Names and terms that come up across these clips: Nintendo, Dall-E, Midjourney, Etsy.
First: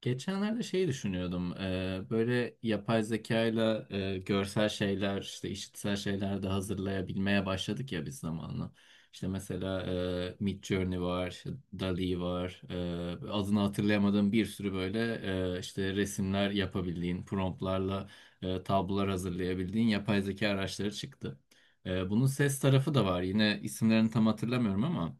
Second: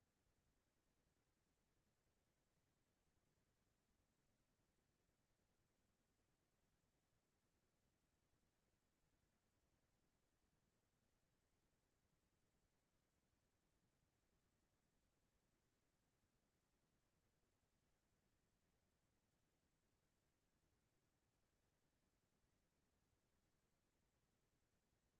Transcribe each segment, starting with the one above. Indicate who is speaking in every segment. Speaker 1: Geçenlerde şeyi düşünüyordum. Böyle yapay zekayla ile görsel şeyler, işte işitsel şeyler de hazırlayabilmeye başladık ya biz zamanla. İşte mesela Midjourney var, işte Dall-E var. Adını hatırlayamadığım bir sürü böyle işte resimler yapabildiğin, promptlarla tablolar hazırlayabildiğin yapay zeka araçları çıktı. Bunun ses tarafı da var. Yine isimlerini tam hatırlamıyorum ama.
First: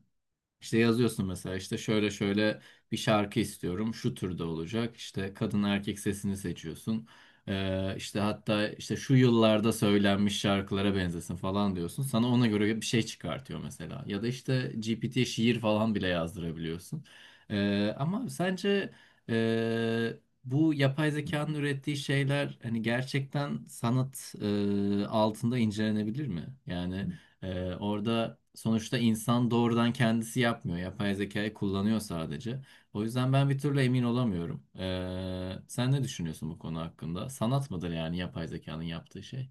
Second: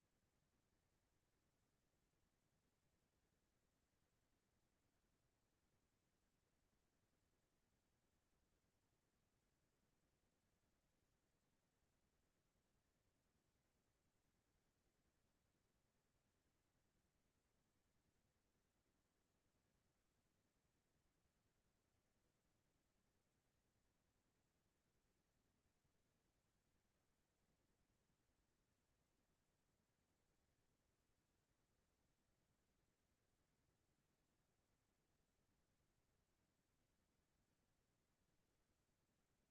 Speaker 1: İşte yazıyorsun mesela, işte şöyle şöyle bir şarkı istiyorum, şu türde olacak, işte kadın erkek sesini seçiyorsun. İşte hatta işte şu yıllarda söylenmiş şarkılara benzesin falan diyorsun, sana ona göre bir şey çıkartıyor mesela. Ya da işte GPT'ye şiir falan bile yazdırabiliyorsun. Ama sence e, bu yapay zekanın ürettiği şeyler hani gerçekten sanat altında incelenebilir mi? Yani orada sonuçta insan doğrudan kendisi yapmıyor. Yapay zekayı kullanıyor sadece. O yüzden ben bir türlü emin olamıyorum. Sen ne düşünüyorsun bu konu hakkında? Sanat mıdır yani yapay zekanın yaptığı şey?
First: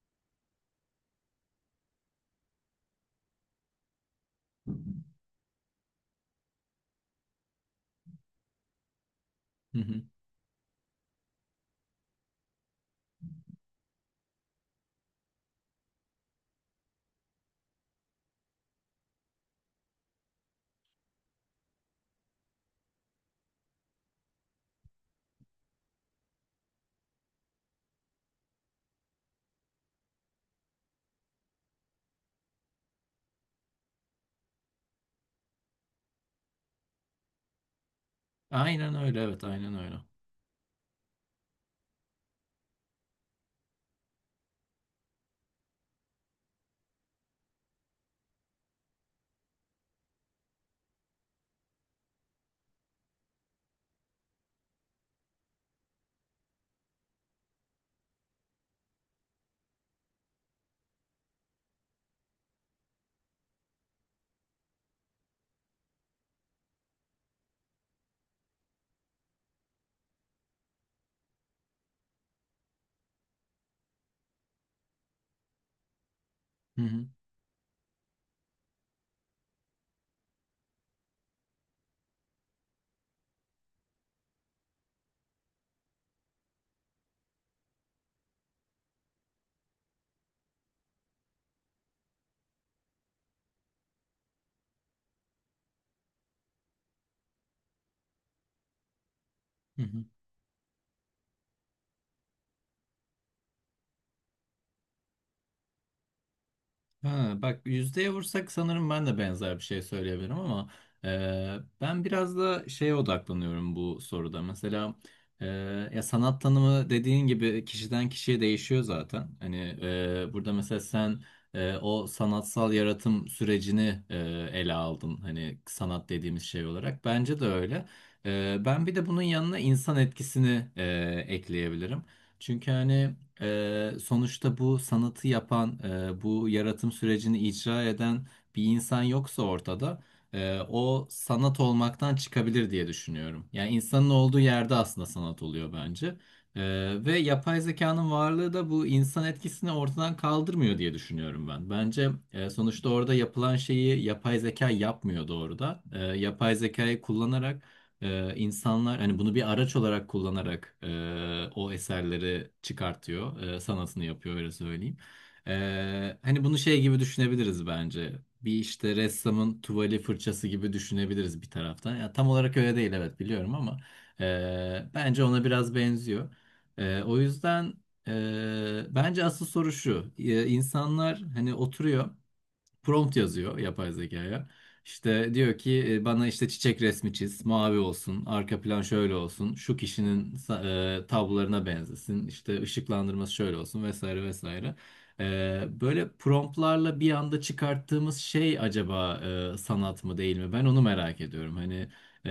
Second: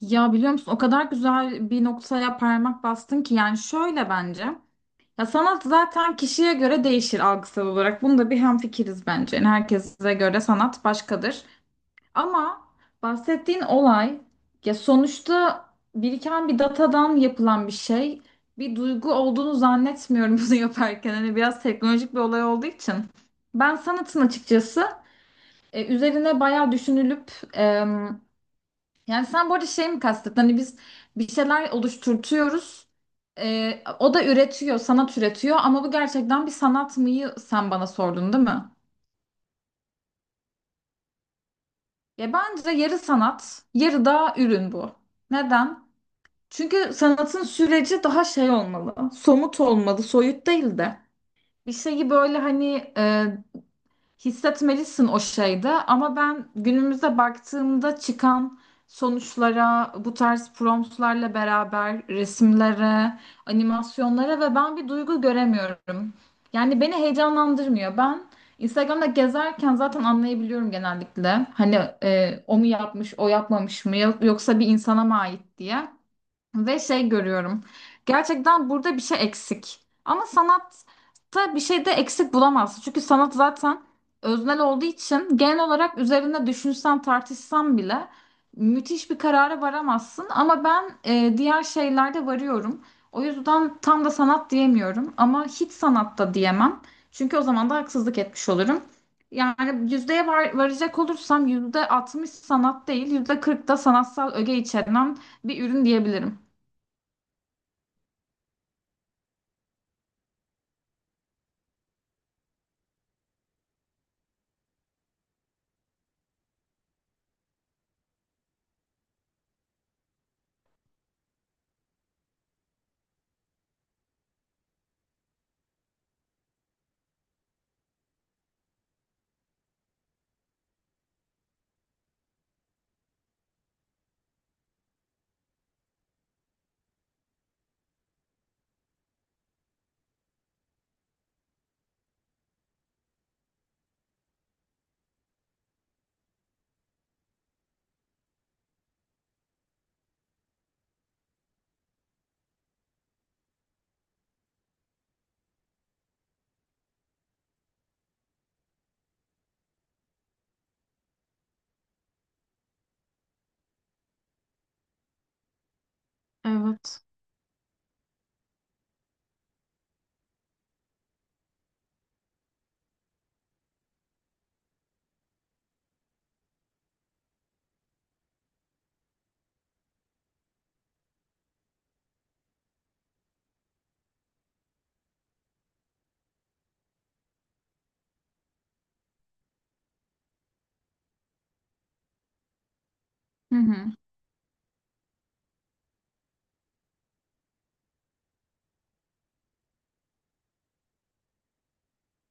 Speaker 2: Ya biliyor musun, o kadar güzel bir noktaya parmak bastın ki, yani şöyle bence. Ya sanat zaten kişiye göre değişir algısal olarak. Bunda bir hemfikiriz bence. Yani
Speaker 1: Hı hı.
Speaker 2: herkese göre sanat başkadır. Ama bahsettiğin olay, ya sonuçta biriken bir datadan yapılan bir şey. Bir duygu olduğunu zannetmiyorum bunu yaparken. Hani biraz teknolojik bir olay olduğu için. Ben sanatın açıkçası üzerine bayağı düşünülüp, yani sen bu arada şey mi kastettin? Hani biz bir şeyler oluşturtuyoruz. O da üretiyor, sanat üretiyor, ama bu gerçekten bir sanat mıyı sen bana sordun değil mi?
Speaker 1: Aynen öyle, evet, aynen öyle.
Speaker 2: Ya bence yarı sanat, yarı da ürün bu. Neden? Çünkü sanatın süreci daha şey olmalı, somut olmalı, soyut değil de. Bir şeyi böyle hani hissetmelisin o şeyde, ama ben günümüze baktığımda çıkan sonuçlara, bu tarz promptlarla beraber resimlere, animasyonlara ve ben bir duygu göremiyorum. Yani beni heyecanlandırmıyor. Ben Instagram'da gezerken zaten anlayabiliyorum genellikle. Hani o mu yapmış, o yapmamış mı, yoksa bir insana mı ait diye. Ve
Speaker 1: Hı hı.
Speaker 2: şey görüyorum. Gerçekten burada bir şey eksik. Ama sanatta bir şey de eksik bulamazsın. Çünkü sanat zaten öznel olduğu için, genel olarak üzerinde düşünsen tartışsan bile müthiş bir karara varamazsın. Ama ben diğer şeylerde varıyorum. O yüzden tam da sanat diyemiyorum. Ama hiç sanatta diyemem. Çünkü o zaman da haksızlık etmiş olurum.
Speaker 1: Hı
Speaker 2: Yani
Speaker 1: hı.
Speaker 2: yüzdeye var, varacak olursam yüzde 60 sanat değil, yüzde 40 da sanatsal öge içeren bir ürün diyebilirim.
Speaker 1: Ha, bak, yüzdeye vursak sanırım ben de benzer bir şey söyleyebilirim ama ben biraz da şeye odaklanıyorum bu soruda. Mesela e, ya sanat tanımı dediğin gibi kişiden kişiye değişiyor zaten. Hani burada mesela sen o sanatsal yaratım sürecini ele aldın. Hani sanat dediğimiz şey olarak. Bence de öyle. Ben bir de bunun yanına insan etkisini ekleyebilirim. Çünkü hani sonuçta bu sanatı yapan, bu yaratım sürecini icra eden bir insan yoksa ortada, o sanat olmaktan çıkabilir diye düşünüyorum. Yani insanın olduğu yerde aslında sanat oluyor bence. Ve yapay zekanın varlığı da bu insan etkisini ortadan kaldırmıyor diye düşünüyorum ben. Bence sonuçta orada yapılan şeyi yapay zeka yapmıyor doğrudan. Yapay zekayı kullanarak insanlar hani bunu bir araç olarak kullanarak o eserleri çıkartıyor, sanatını yapıyor, öyle söyleyeyim. Hani bunu şey gibi
Speaker 2: Evet.
Speaker 1: düşünebiliriz bence. Bir işte ressamın tuvali, fırçası gibi düşünebiliriz bir taraftan. Ya tam olarak öyle değil, evet, biliyorum ama bence ona biraz benziyor. O yüzden bence asıl soru şu. İnsanlar hani oturuyor, prompt yazıyor yapay zekaya. İşte diyor ki bana işte çiçek resmi çiz, mavi olsun, arka plan şöyle olsun, şu kişinin tablolarına benzesin, işte ışıklandırması
Speaker 2: Hı
Speaker 1: şöyle olsun
Speaker 2: hı.
Speaker 1: vesaire vesaire. Böyle promptlarla bir anda çıkarttığımız şey acaba sanat mı değil mi? Ben onu merak ediyorum. Hani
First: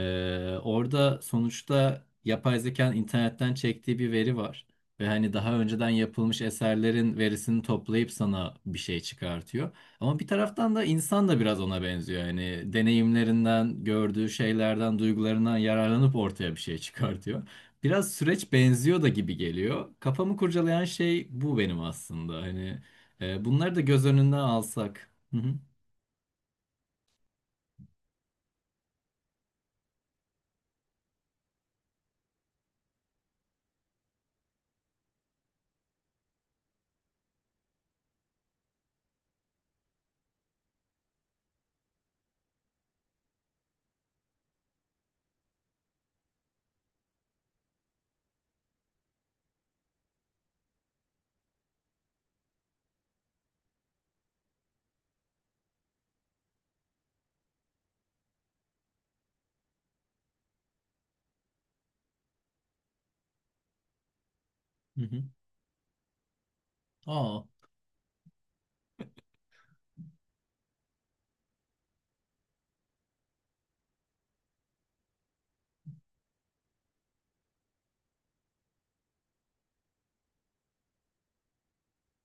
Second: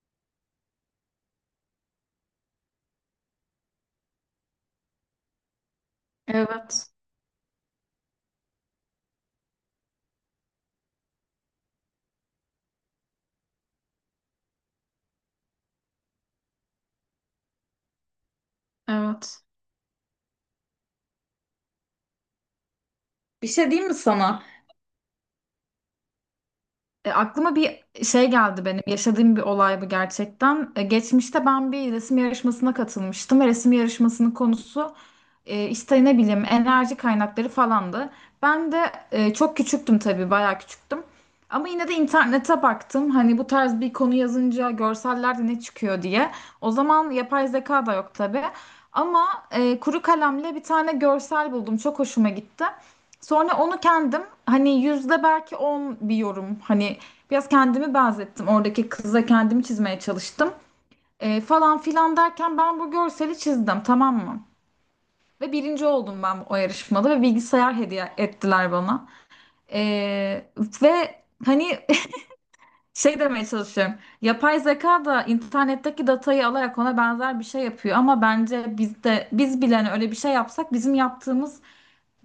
Speaker 1: orada sonuçta yapay zekanın internetten çektiği bir veri var. Ve hani daha önceden yapılmış
Speaker 2: Evet.
Speaker 1: eserlerin verisini toplayıp sana bir şey çıkartıyor. Ama bir taraftan da insan da biraz ona benziyor. Yani deneyimlerinden, gördüğü şeylerden, duygularından yararlanıp ortaya bir şey çıkartıyor. Biraz süreç benziyor da gibi
Speaker 2: Evet.
Speaker 1: geliyor. Kafamı kurcalayan şey bu benim aslında. Hani
Speaker 2: Bir şey
Speaker 1: bunları da
Speaker 2: diyeyim mi
Speaker 1: göz önünden
Speaker 2: sana?
Speaker 1: alsak. Hı hı.
Speaker 2: Aklıma bir şey geldi benim. Yaşadığım bir olay bu gerçekten. Geçmişte ben bir resim yarışmasına katılmıştım ve resim yarışmasının konusu işte ne bileyim enerji kaynakları falandı. Ben de çok küçüktüm tabii, bayağı küçüktüm. Ama yine de internete baktım. Hani bu tarz bir konu yazınca görsellerde ne çıkıyor diye. O zaman yapay zeka da yok tabii. Ama kuru kalemle bir tane görsel buldum. Çok hoşuma gitti. Sonra onu kendim, hani, yüzde belki 10 bir yorum, hani biraz kendimi benzettim. Oradaki kıza kendimi çizmeye çalıştım. Falan filan derken ben bu görseli çizdim, tamam mı?
Speaker 1: Hı hı.
Speaker 2: Ve birinci oldum ben o yarışmada ve
Speaker 1: Aa.
Speaker 2: bilgisayar hediye ettiler bana. Ee, Ve hani şey demeye çalışıyorum. Yapay zeka da internetteki datayı alarak ona benzer bir şey yapıyor, ama bence biz de, bile hani öyle bir şey yapsak, bizim yaptığımız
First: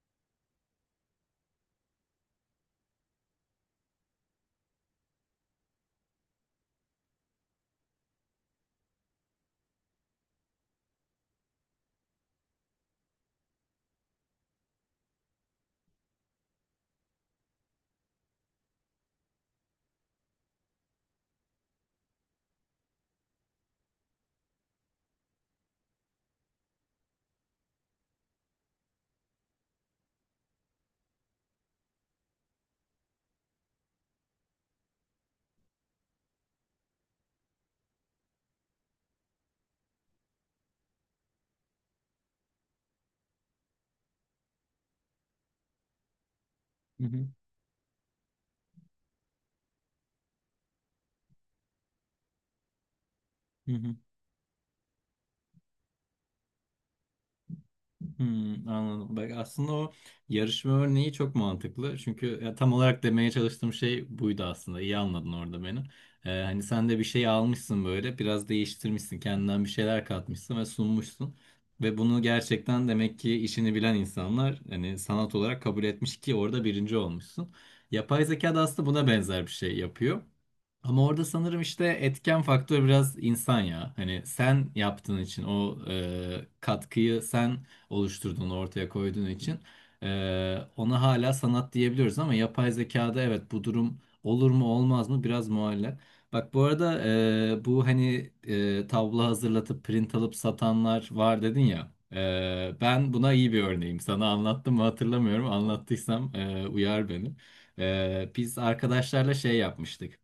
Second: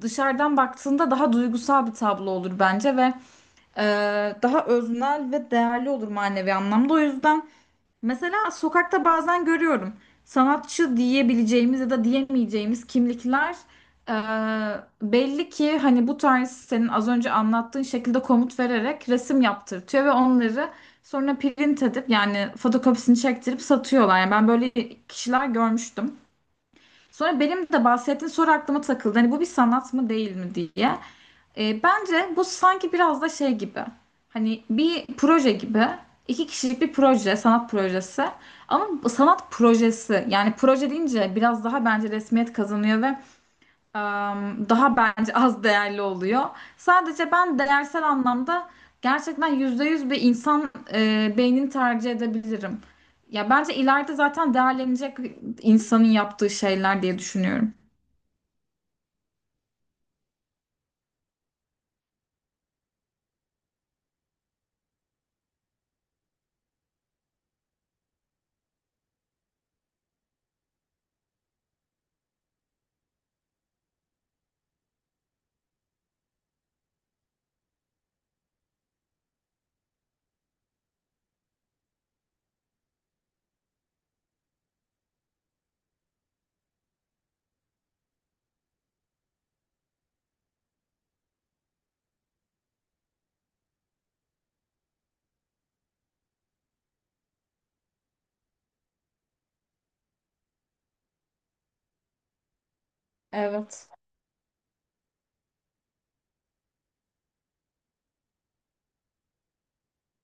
Speaker 2: dışarıdan baktığında daha duygusal bir tablo olur bence ve e, daha öznel ve değerli olur manevi anlamda. O yüzden mesela sokakta bazen görüyorum, sanatçı diyebileceğimiz ya da diyemeyeceğimiz kimlikler e, belli ki hani bu tarz, senin az önce anlattığın şekilde komut vererek resim yaptırtıyor ve onları sonra print edip, yani fotokopisini çektirip satıyorlar. Yani ben böyle kişiler görmüştüm. Sonra benim de bahsettiğin soru aklıma takıldı. Hani bu bir sanat mı değil mi diye. Bence bu sanki biraz da şey gibi. Hani bir proje gibi. İki kişilik bir proje, sanat projesi. Ama bu sanat projesi, yani proje deyince biraz daha bence resmiyet kazanıyor ve daha bence az değerli oluyor.
Speaker 1: Hı hı.
Speaker 2: Sadece ben değersel anlamda gerçekten %100 bir insan beynini tercih edebilirim. Ya
Speaker 1: Hı
Speaker 2: bence
Speaker 1: hı.
Speaker 2: ileride zaten değerlenecek insanın yaptığı şeyler diye düşünüyorum.
Speaker 1: Hmm, anladım. Bak, aslında o yarışma örneği çok mantıklı. Çünkü ya, tam olarak demeye çalıştığım şey buydu aslında. İyi anladın orada beni. Hani sen de bir şey almışsın böyle, biraz değiştirmişsin, kendinden bir şeyler katmışsın ve sunmuşsun. Ve bunu gerçekten demek ki işini bilen insanlar hani sanat olarak kabul etmiş ki orada birinci olmuşsun. Yapay zeka da aslında buna benzer bir şey yapıyor. Ama orada sanırım işte etken faktör biraz insan ya. Hani sen yaptığın için, o katkıyı sen oluşturduğunu ortaya koyduğun için ona hala sanat diyebiliyoruz ama yapay zekada evet, bu durum olur mu olmaz mı, biraz muallak. Bak, bu arada bu hani tablo hazırlatıp print alıp satanlar var dedin ya. Ben buna iyi bir
Speaker 2: Evet.
Speaker 1: örneğim. Sana anlattım mı, hatırlamıyorum. Anlattıysam uyar beni. Biz arkadaşlarla şey yapmıştık.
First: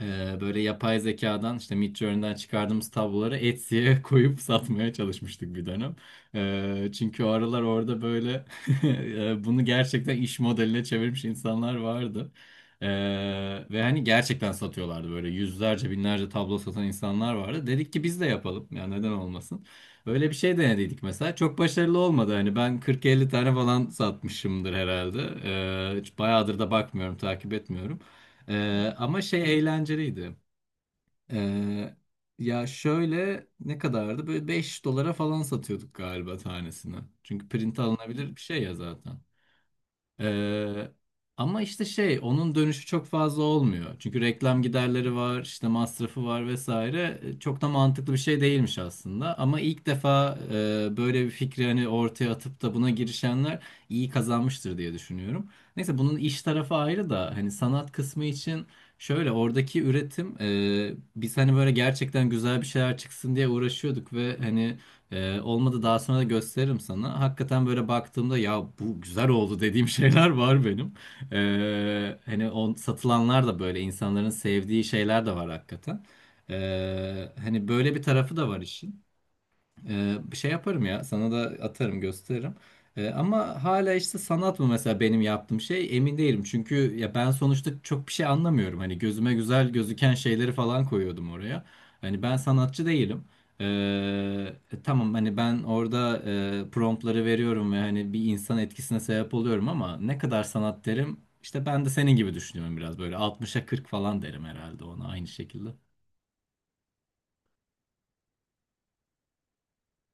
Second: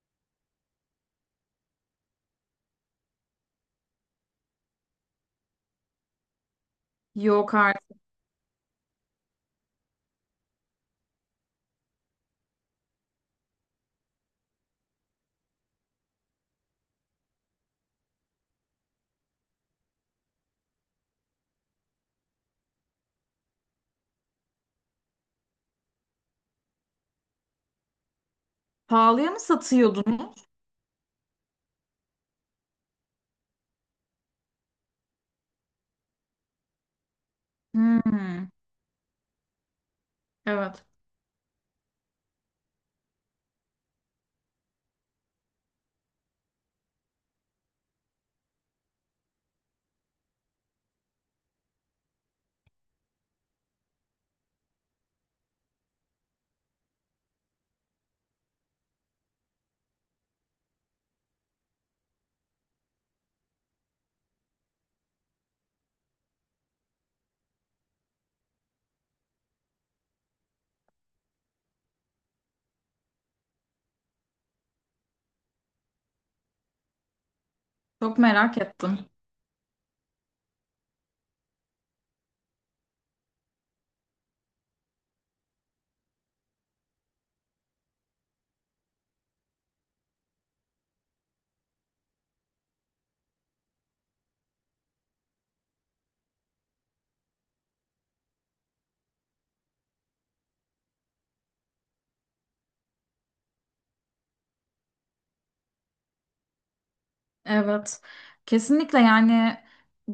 Speaker 1: Böyle yapay zekadan işte Midjourney'den çıkardığımız tabloları Etsy'ye koyup satmaya çalışmıştık bir dönem. Çünkü o
Speaker 2: Yok
Speaker 1: aralar
Speaker 2: artık.
Speaker 1: orada böyle bunu gerçekten iş modeline çevirmiş insanlar vardı. Ee, ve hani gerçekten satıyorlardı, böyle yüzlerce, binlerce tablo satan insanlar vardı. Dedik ki biz de yapalım ya, neden olmasın. Öyle bir şey denediydik mesela. Çok başarılı olmadı. Hani ben 40-50 tane falan satmışımdır herhalde. Hiç bayağıdır da bakmıyorum, takip etmiyorum. Ama
Speaker 2: Pahalıya mı
Speaker 1: şey,
Speaker 2: satıyordun?
Speaker 1: eğlenceliydi. Ee, Ya şöyle, ne kadardı? Böyle 5 dolara falan satıyorduk galiba tanesini. Çünkü print alınabilir bir
Speaker 2: Hmm,
Speaker 1: şey ya zaten.
Speaker 2: evet.
Speaker 1: Ee, Ama işte şey, onun dönüşü çok fazla olmuyor. Çünkü reklam giderleri var, işte masrafı var vesaire. Çok da mantıklı bir şey değilmiş aslında. Ama ilk defa böyle bir fikri hani ortaya atıp da buna girişenler iyi kazanmıştır diye düşünüyorum. Neyse, bunun iş tarafı ayrı da hani sanat kısmı için şöyle, oradaki üretim, biz hani böyle gerçekten güzel bir şeyler çıksın diye uğraşıyorduk ve hani olmadı, daha sonra da gösteririm sana. Hakikaten böyle baktığımda ya bu güzel oldu dediğim şeyler var benim. Hani satılanlar da böyle insanların sevdiği şeyler de var hakikaten. Hani böyle bir
Speaker 2: Çok
Speaker 1: tarafı da
Speaker 2: merak
Speaker 1: var
Speaker 2: ettim.
Speaker 1: işin. Şey, yaparım ya, sana da atarım, gösteririm. Ama hala işte sanat mı mesela benim yaptığım şey, emin değilim. Çünkü ya ben sonuçta çok bir şey anlamıyorum. Hani gözüme güzel gözüken şeyleri falan koyuyordum oraya. Hani ben sanatçı değilim. Ee, tamam hani ben orada promptları veriyorum ve hani bir insan etkisine sebep oluyorum ama ne kadar sanat derim, işte ben de senin gibi düşünüyorum biraz, böyle 60'a 40 falan derim herhalde ona, aynı şekilde.
Speaker 2: Evet. Kesinlikle, yani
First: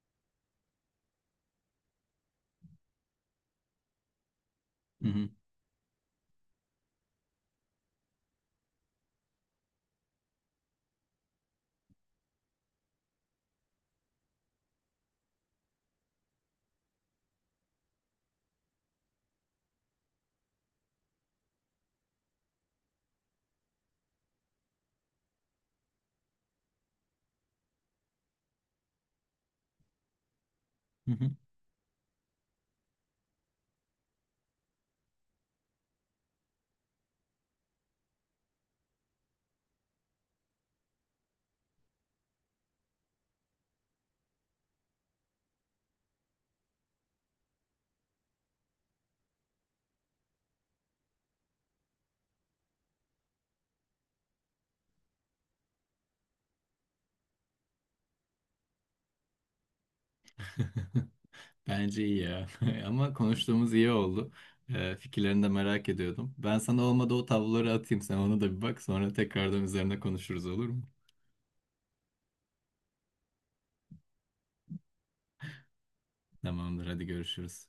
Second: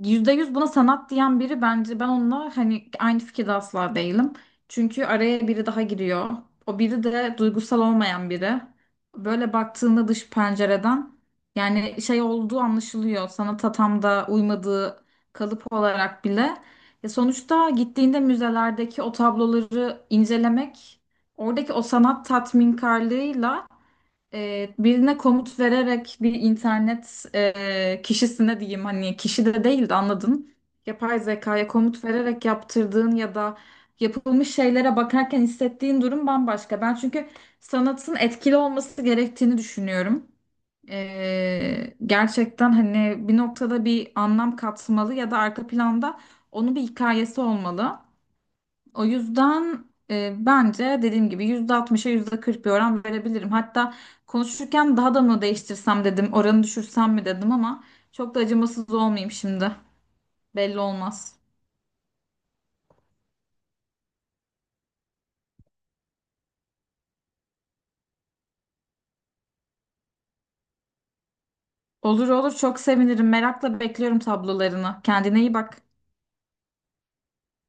Speaker 2: yüzde yüz buna sanat diyen biri, bence ben onunla hani aynı fikirde asla değilim. Çünkü
Speaker 1: Hı hı.
Speaker 2: araya biri daha giriyor. O biri de duygusal olmayan biri. Böyle baktığında, dış pencereden, yani şey olduğu anlaşılıyor. Sanata tam da uymadığı, kalıp olarak bile. Sonuçta gittiğinde müzelerdeki o tabloları incelemek, oradaki o sanat tatminkarlığıyla, birine komut vererek, bir internet kişisine diyeyim, hani kişi de değil de, anladın.
Speaker 1: Hı
Speaker 2: Yapay
Speaker 1: hı.
Speaker 2: zekaya komut vererek yaptırdığın ya da yapılmış şeylere bakarken hissettiğin durum bambaşka. Ben çünkü sanatın etkili olması gerektiğini düşünüyorum. Gerçekten hani bir noktada bir anlam katmalı ya da arka planda onun bir hikayesi olmalı. O yüzden bence dediğim gibi %60'a %40 bir oran verebilirim. Hatta konuşurken daha da mı değiştirsem dedim, oranı düşürsem mi dedim, ama çok da acımasız olmayayım şimdi. Belli olmaz.
Speaker 1: Bence iyi ya. Ama konuştuğumuz iyi oldu. Fikirlerini de merak ediyordum. Ben sana, olmadı, o tabloları atayım. Sen ona da bir bak. Sonra tekrardan üzerine konuşuruz, olur mu?
Speaker 2: Olur olur, çok sevinirim. Merakla bekliyorum tablolarını. Kendine iyi bak.
Speaker 1: Tamamdır. Hadi görüşürüz.